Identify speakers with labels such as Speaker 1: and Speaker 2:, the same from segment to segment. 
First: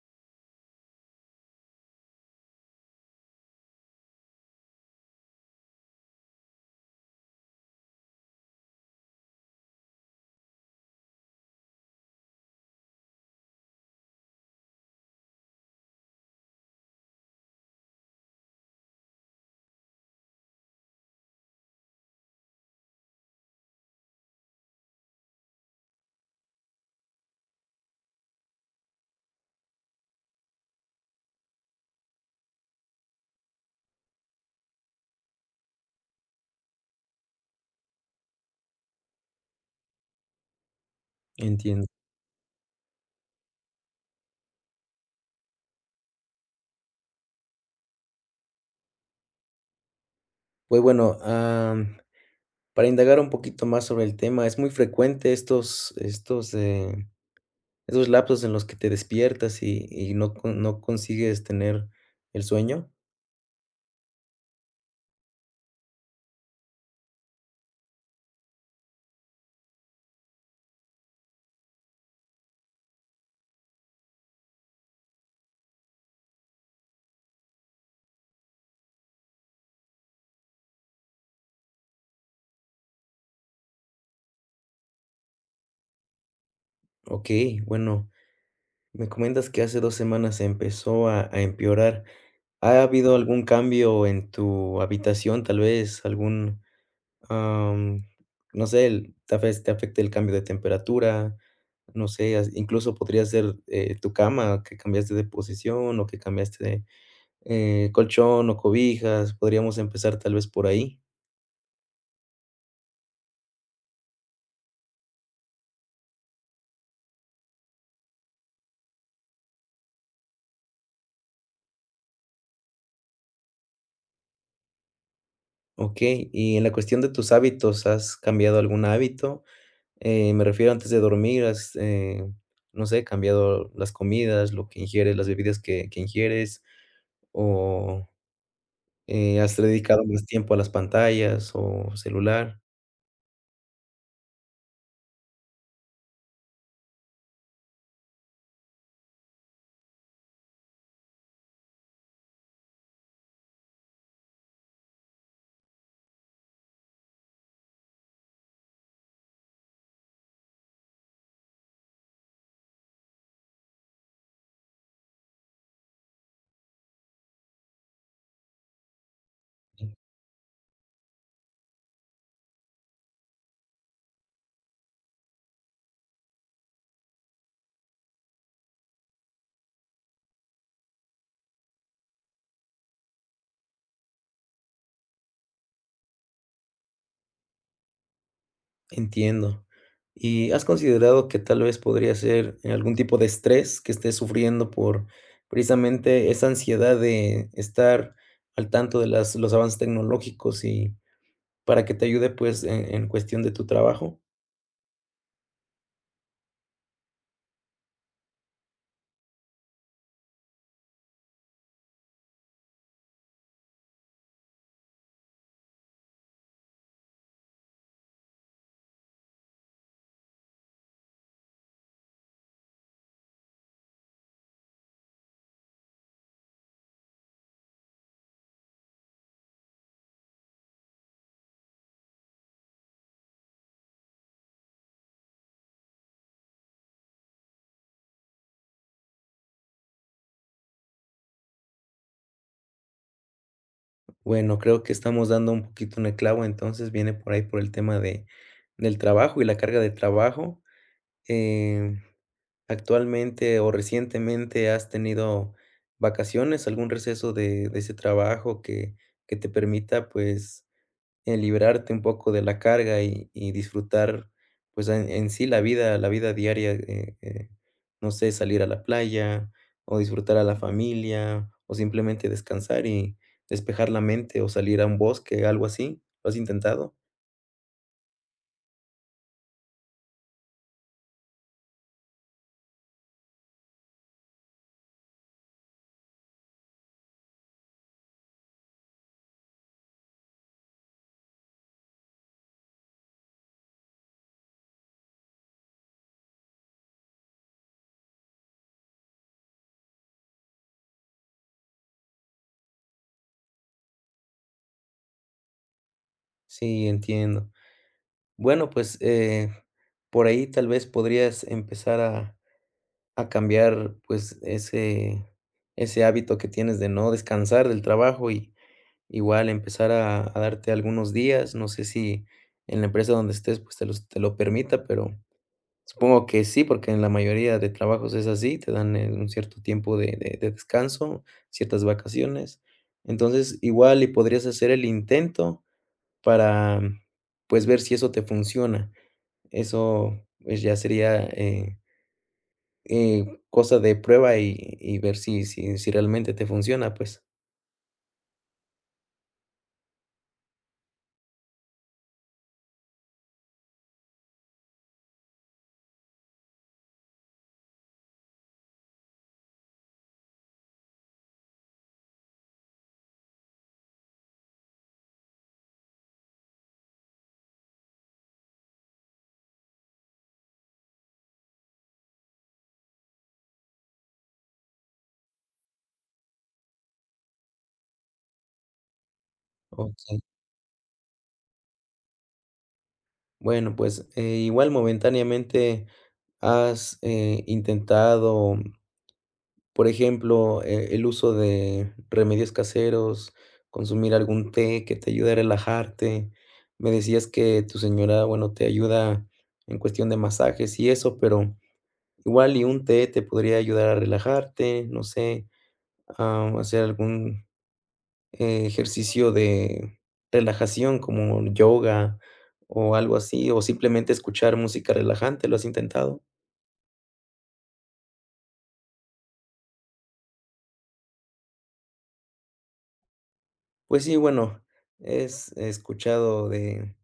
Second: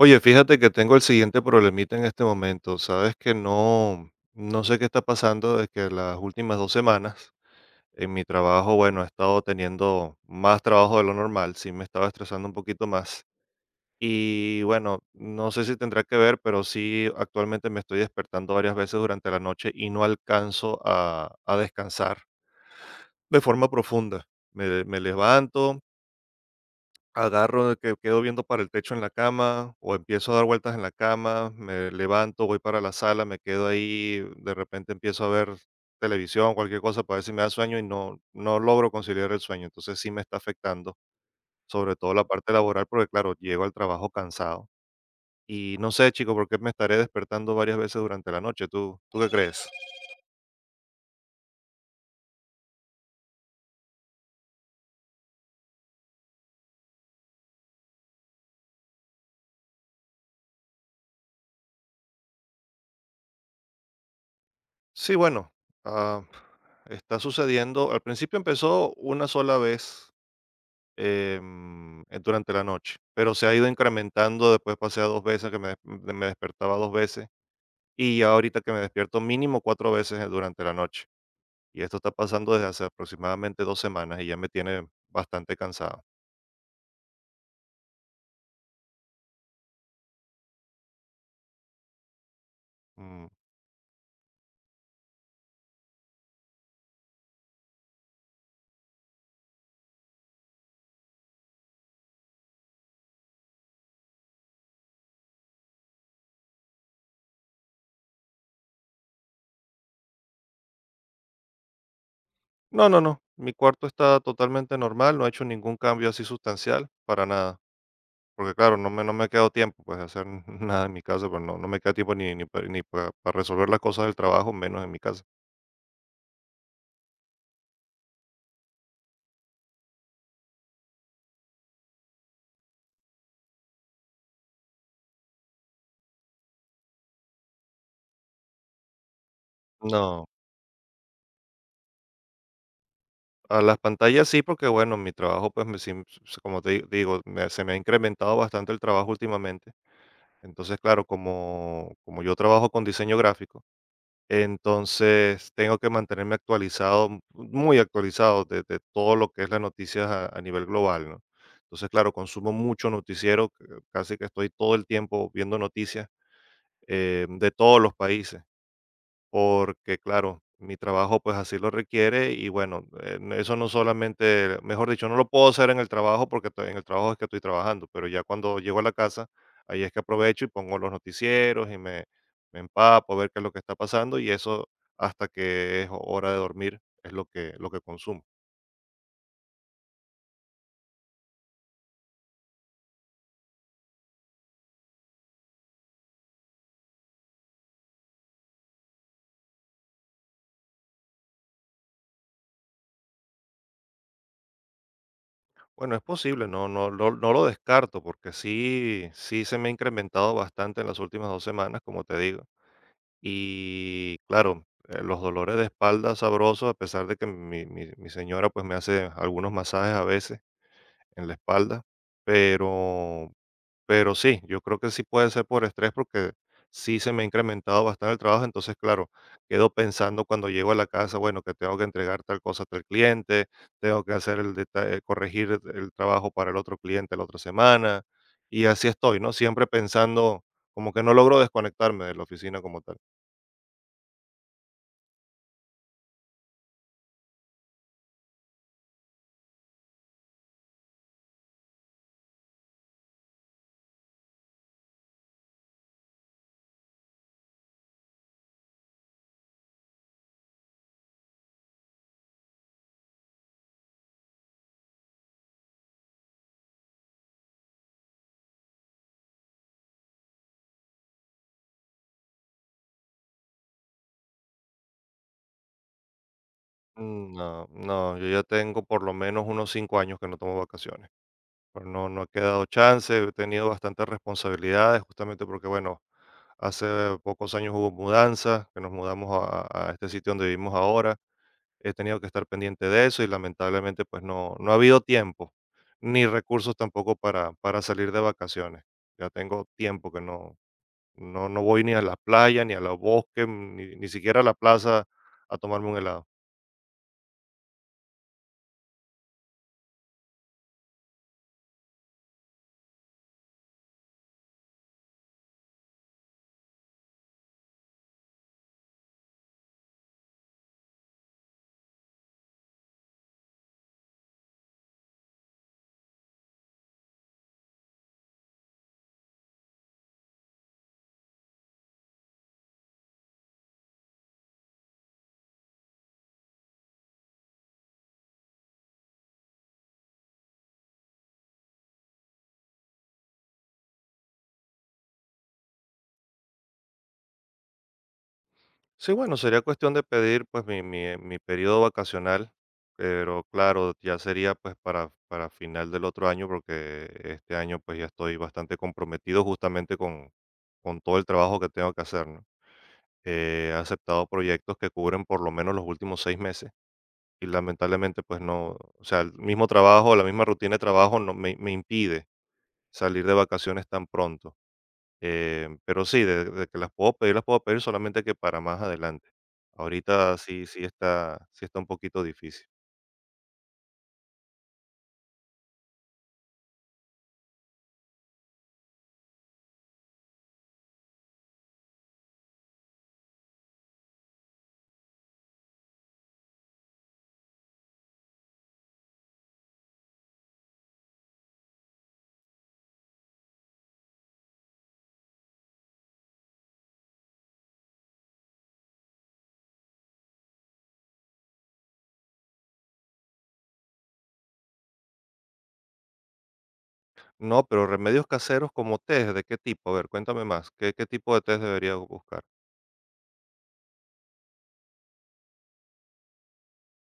Speaker 1: Oye, fíjate que tengo el siguiente problemita en este momento. Sabes que no sé qué está pasando, es que las últimas 2 semanas en mi trabajo, bueno, he estado teniendo más trabajo de lo normal, sí me estaba estresando un poquito más. Y bueno, no sé si tendrá que ver, pero sí actualmente me estoy despertando varias veces durante la noche y no alcanzo a descansar de forma profunda. Me levanto, agarro, que quedo viendo para el techo en la cama, o empiezo a dar vueltas en la cama, me levanto, voy para la sala, me quedo ahí, de repente empiezo a ver televisión, cualquier cosa para ver si me da sueño y no logro conciliar el sueño. Entonces sí me está afectando,
Speaker 2: Entiendo.
Speaker 1: sobre todo la parte laboral, porque claro, llego al trabajo cansado. Y no sé, chico, por qué me estaré despertando varias veces durante la noche. ¿Tú qué crees?
Speaker 2: Pues bueno, para indagar un poquito más sobre el tema, es muy frecuente estos esos lapsos en los que te despiertas y no consigues tener el sueño.
Speaker 1: Sí, bueno, ah, está sucediendo. Al principio empezó una sola vez durante la noche, pero se ha ido incrementando, después pasé a 2 veces, que me despertaba 2 veces, y ya ahorita que me despierto mínimo 4 veces, durante la noche. Y esto está pasando desde hace aproximadamente 2 semanas y ya me tiene bastante cansado.
Speaker 2: Okey, bueno, me comentas que hace 2 semanas empezó a empeorar. ¿Ha habido
Speaker 1: Mm,
Speaker 2: algún cambio en tu habitación, tal vez algún Am, no sé, el tal vez te afecte el cambio de temperatura, no sé, as incluso podría ser, tu cama, que cambiaste de posición o que cambiaste de, colchón o cobijas, podríamos empezar tal vez por ahí,
Speaker 1: no, mi cuarto está totalmente normal, no he hecho ningún cambio así sustancial, para nada, porque claro, no me ha quedado tiempo, pues, de hacer nada en mi casa, pues, no me queda tiempo ni para resolver las cosas del trabajo, menos en mi casa.
Speaker 2: okey. Y en la cuestión de tus hábitos, ¿has cambiado algún hábito? Me refiero antes de dormir, ¿has, no sé, cambiado las comidas, lo que ingieres, las bebidas que ingieres o, has dedicado más
Speaker 1: No,
Speaker 2: tiempo a las pantallas o celular?
Speaker 1: a las pantallas sí, porque bueno, mi trabajo, pues, me sim s como digo, me ha incrementado bastante el trabajo últimamente. Entonces, claro, como yo trabajo con diseño gráfico, entonces tengo que mantenerme actualizado, muy actualizado de todo lo que es las noticias a nivel global, ¿no? Entonces, claro, consumo mucho noticiero, c casi que estoy todo el tiempo viendo noticias, de todos los países, porque claro, mi trabajo pues así lo requiere y bueno, eso no solamente, mejor dicho, no lo puedo hacer en el trabajo porque en el trabajo es que estoy trabajando, pero ya cuando llego a la casa, ahí es que aprovecho y pongo los noticieros y me empapo a ver qué es lo que está pasando y eso hasta que es hora de dormir es lo que consumo.
Speaker 2: Entiendo. ¿Y has considerado que tal vez podría ser algún tipo de estrés que estés sufriendo por precisamente esa ansiedad de estar al tanto de las los avances tecnológicos y para que te ayude, pues, en cuestión de tu trabajo?
Speaker 1: Bueno, es posible, no lo descarto porque sí se me ha incrementado bastante en las últimas 2 semanas, como te digo. Y claro, los dolores de espalda sabrosos, a pesar de que mi señora pues me hace algunos masajes a veces en la espalda, pero, pero sí, yo creo que sí puede ser por estrés porque sí se me ha incrementado bastante el trabajo, entonces claro, quedo pensando cuando llego a la casa, bueno, que tengo que entregar tal cosa a tal cliente, tengo que hacer el detalle, corregir el trabajo para el otro cliente la otra semana, y así estoy, ¿no? Siempre pensando como que no logro desconectarme de la oficina como tal.
Speaker 2: Bueno, creo que estamos dando un poquito en el clavo, entonces viene por ahí por el tema de del trabajo y la carga de trabajo, eh actualmente o recientemente has tenido vacaciones, algún receso de ese trabajo que te permita pues liberarte un poco de la carga y disfrutar pues en sí la vida diaria, no sé, salir a la playa o disfrutar a la familia o simplemente descansar y despejar la mente o salir a un bosque, algo así. ¿Lo has intentado?
Speaker 1: No, no, yo ya tengo por lo menos unos 5 años que no tomo vacaciones. Pero no, no he quedado chance, he tenido bastantes responsabilidades, justamente porque, bueno, hace pocos años hubo mudanza, que nos mudamos a este sitio donde vivimos ahora. He tenido que estar pendiente de eso y lamentablemente, pues no, no ha habido tiempo, ni recursos tampoco para, para salir de vacaciones. Ya tengo tiempo que no voy ni a la playa, ni a los bosques, ni siquiera a la plaza a tomarme un helado.
Speaker 2: Sí, entiendo. Bueno, pues por ahí tal vez podrías empezar a cambiar, pues, ese hábito que tienes de no descansar del trabajo y igual empezar a darte algunos días. No sé si en la empresa donde estés, pues, te lo permita, pero supongo que sí, porque en la mayoría de trabajos es así, te dan, un cierto tiempo de descanso, ciertas vacaciones. Entonces, igual y podrías hacer el intento para, pues, ver si eso te funciona. Eso, pues, ya sería, cosa de prueba y ver si realmente te funciona, pues.
Speaker 1: Sí, bueno, sería cuestión de pedir pues mi periodo vacacional, pero claro, ya sería pues para final del otro año, porque este año pues ya estoy bastante comprometido justamente con todo el trabajo que tengo que hacer, ¿no? He aceptado proyectos que cubren por lo menos los últimos 6 meses y lamentablemente pues no, o sea, el mismo trabajo, la misma rutina de trabajo no me impide salir de vacaciones tan pronto. Pero sí, de que las puedo pedir, solamente que para más adelante.
Speaker 2: Okey.
Speaker 1: Ahorita está un poquito difícil.
Speaker 2: Bueno, pues, igual momentáneamente, ¿has, intentado, por ejemplo, el uso de remedios caseros, consumir algún té que te ayude a relajarte? Me decías que tu señora, bueno, te ayuda en cuestión de masajes y eso, pero igual y un té te podría ayudar a relajarte, no sé, a hacer algún ejercicio de relajación como yoga o algo así, o simplemente escuchar música relajante, ¿lo has intentado?
Speaker 1: No, pero remedios caseros como tés, ¿de qué tipo? A ver, cuéntame más, qué tipo de tés debería buscar?
Speaker 2: Pues sí, bueno, es he escuchado de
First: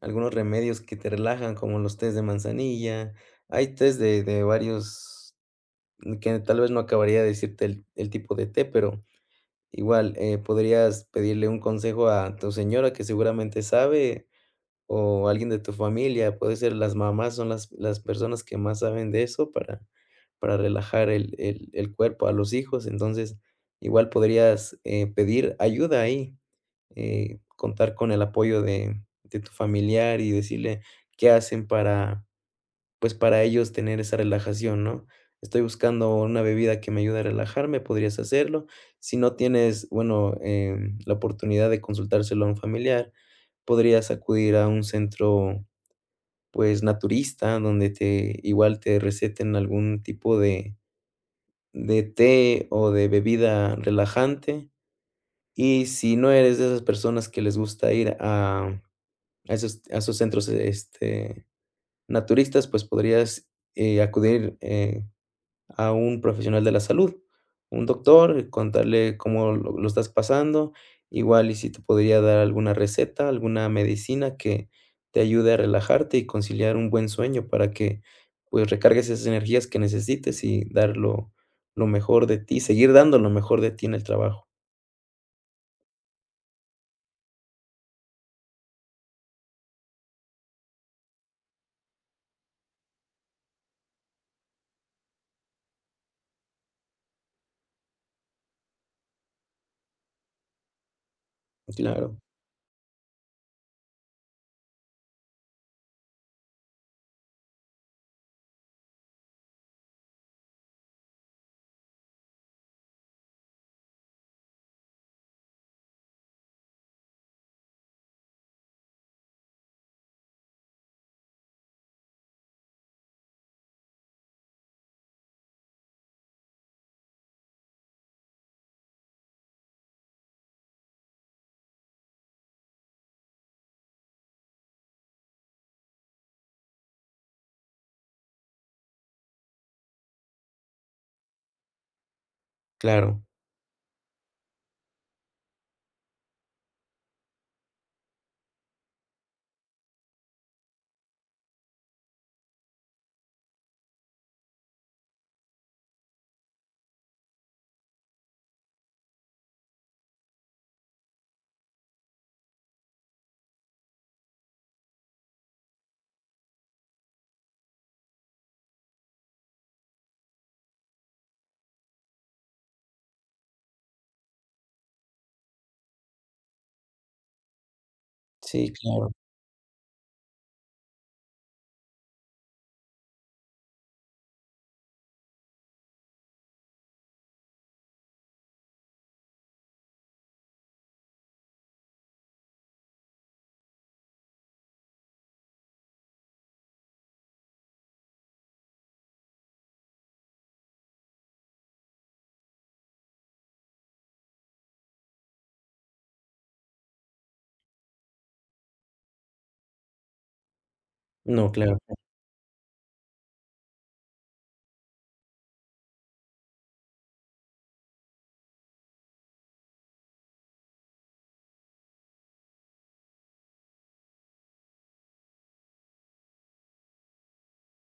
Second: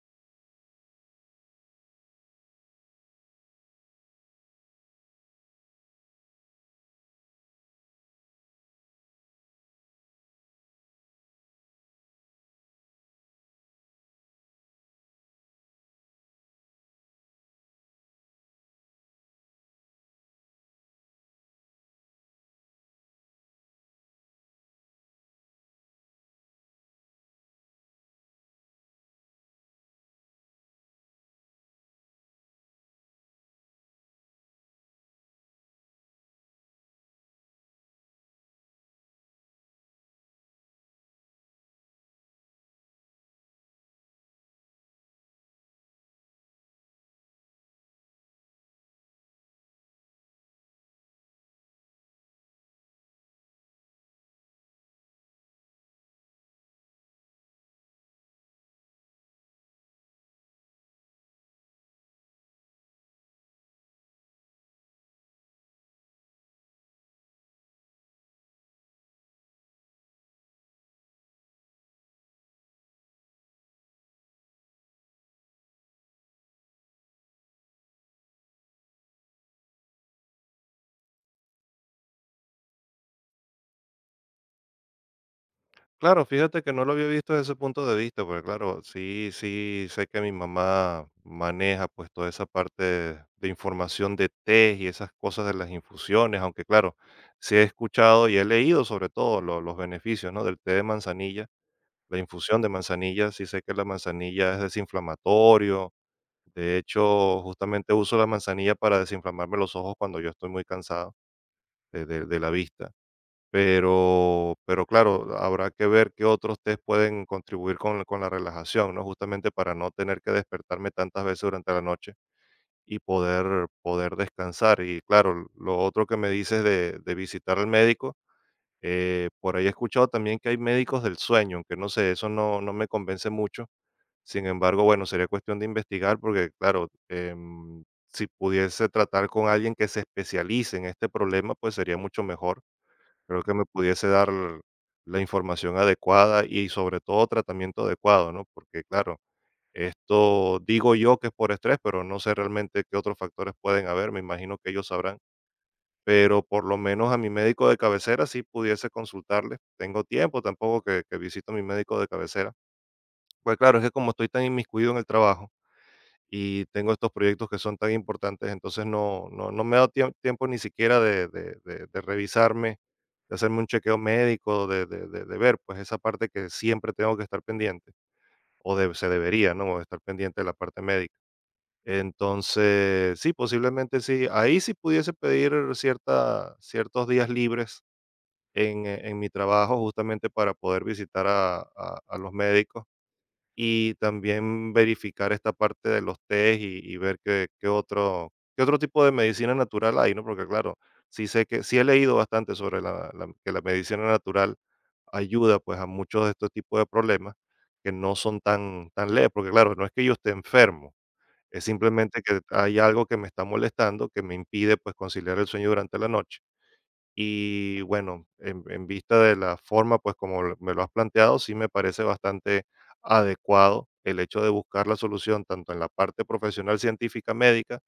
Speaker 2: algunos remedios que te relajan, como los tés de manzanilla. Hay tés de varios que tal vez no acabaría de decirte el tipo de té, pero igual, podrías pedirle un consejo a tu señora, que seguramente sabe o alguien de tu familia, puede ser las mamás son las personas que más saben de eso para relajar el cuerpo a los hijos. Entonces, igual podrías, pedir ayuda ahí, contar con el apoyo de tu familiar y decirle qué hacen para pues, para ellos tener esa relajación, ¿no? Estoy buscando una bebida que me ayude a relajarme, podrías hacerlo. Si no tienes, bueno, la oportunidad de consultárselo a un familiar, podrías acudir a un centro, pues, naturista, donde te igual te receten algún tipo de té o de bebida relajante. Y si no eres de esas personas que les gusta ir a esos a esos centros, este, naturistas, pues, podrías, acudir, a un profesional de la salud, un doctor, contarle cómo lo estás pasando, igual y si te podría dar alguna receta, alguna medicina que te ayude a relajarte y conciliar un buen sueño para que, pues, recargues esas energías que necesites y dar lo mejor de ti, seguir dando lo mejor de ti en el trabajo.
Speaker 1: Claro, fíjate que no lo había visto desde ese punto de vista, porque claro, sé que mi mamá maneja, pues, toda esa parte de información de tés y esas cosas de las infusiones, aunque claro, sí he escuchado y he leído sobre todo lo los beneficios, ¿no?, del té de manzanilla. La
Speaker 2: Claro,
Speaker 1: infusión de manzanilla, sí sé que la manzanilla es desinflamatorio. De hecho, justamente uso la manzanilla para desinflamarme los ojos cuando yo estoy muy cansado de la vista. Pero claro, habrá que ver qué otros test pueden contribuir con la relajación, ¿no? Justamente para no tener que despertarme tantas veces durante la noche y poder descansar. Y claro, lo otro que me dices de visitar al médico, por ahí he escuchado también que hay médicos del sueño, aunque no sé, eso no me convence mucho. Sin embargo, bueno, sería cuestión de investigar porque, claro, si pudiese tratar con alguien que se especialice en este problema, pues sería mucho mejor.
Speaker 2: claro.
Speaker 1: Creo que me pudiese dar la información adecuada y sobre todo tratamiento adecuado, ¿no? Porque, claro, esto digo yo que es por estrés, pero no sé realmente qué otros factores pueden haber. Me imagino que ellos sabrán, pero por lo menos a mi médico de cabecera sí pudiese consultarle. Tengo tiempo tampoco que visito a mi médico de cabecera. Pues claro, es que como estoy tan inmiscuido en el trabajo y tengo estos proyectos que son tan importantes, entonces no me he dado tiempo ni siquiera de revisarme, de hacerme un chequeo médico, de ver pues esa parte que siempre tengo que estar pendiente,
Speaker 2: Sí,
Speaker 1: o se
Speaker 2: claro.
Speaker 1: debería, ¿no? Estar pendiente de la parte médica. Entonces, sí, posiblemente sí. Ahí sí pudiese pedir ciertos días libres en mi trabajo justamente para poder visitar a los médicos y también verificar esta parte de los test y ver qué otro tipo de medicina natural hay, ¿no? Porque claro, sí sé que, sí he leído bastante sobre que la medicina natural ayuda pues a muchos de estos tipos de problemas que no son tan leves, porque claro, no es que yo esté enfermo,
Speaker 2: No,
Speaker 1: es
Speaker 2: claro.
Speaker 1: simplemente que hay algo que me está molestando, que me impide pues conciliar el sueño durante la noche y bueno, en vista de la forma, pues como me lo has planteado, sí me parece bastante adecuado el hecho de buscar la solución tanto en la parte profesional científica médica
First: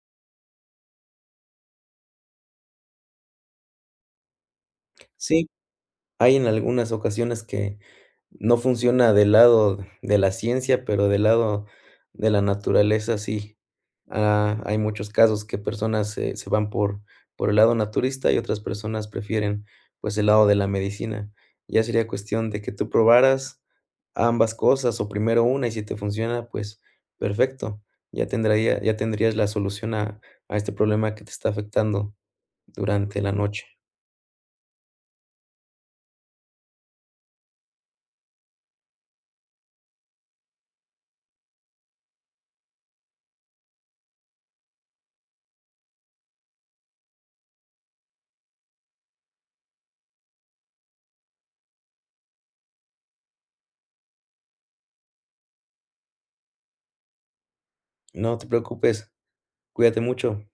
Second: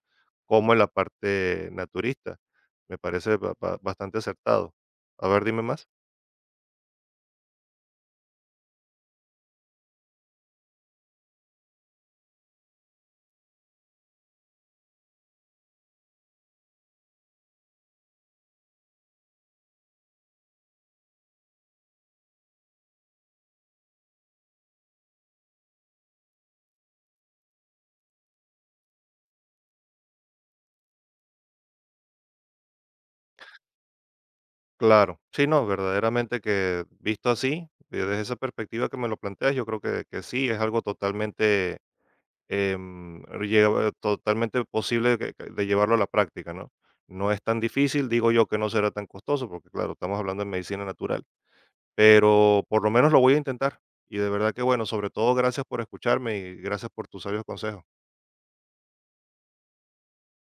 Speaker 1: como en la parte naturista. Me parece bastante acertado. A ver,
Speaker 2: Sí.
Speaker 1: dime más.
Speaker 2: Hay en algunas ocasiones que no funciona del lado de la ciencia, pero del lado de la naturaleza sí. Ah, hay muchos casos que personas se van por el lado naturista y otras personas prefieren, pues, el lado de la medicina. Ya sería cuestión de que tú probaras ambas cosas, o primero una, y si te funciona, pues, perfecto. Ya tendrías la solución a este problema que te está afectando durante la noche.
Speaker 1: Claro, sí, no, verdaderamente que visto así, desde esa perspectiva que me lo planteas, yo creo que sí, es algo totalmente em, llega totalmente posible de llevarlo a la práctica, ¿no? No es tan difícil, digo yo que no será tan costoso, porque claro, estamos hablando de medicina natural, pero por lo menos lo voy a intentar. Y de verdad que bueno, sobre todo gracias por escucharme y gracias por tus sabios consejos.
Speaker 2: No te preocupes, cuídate mucho.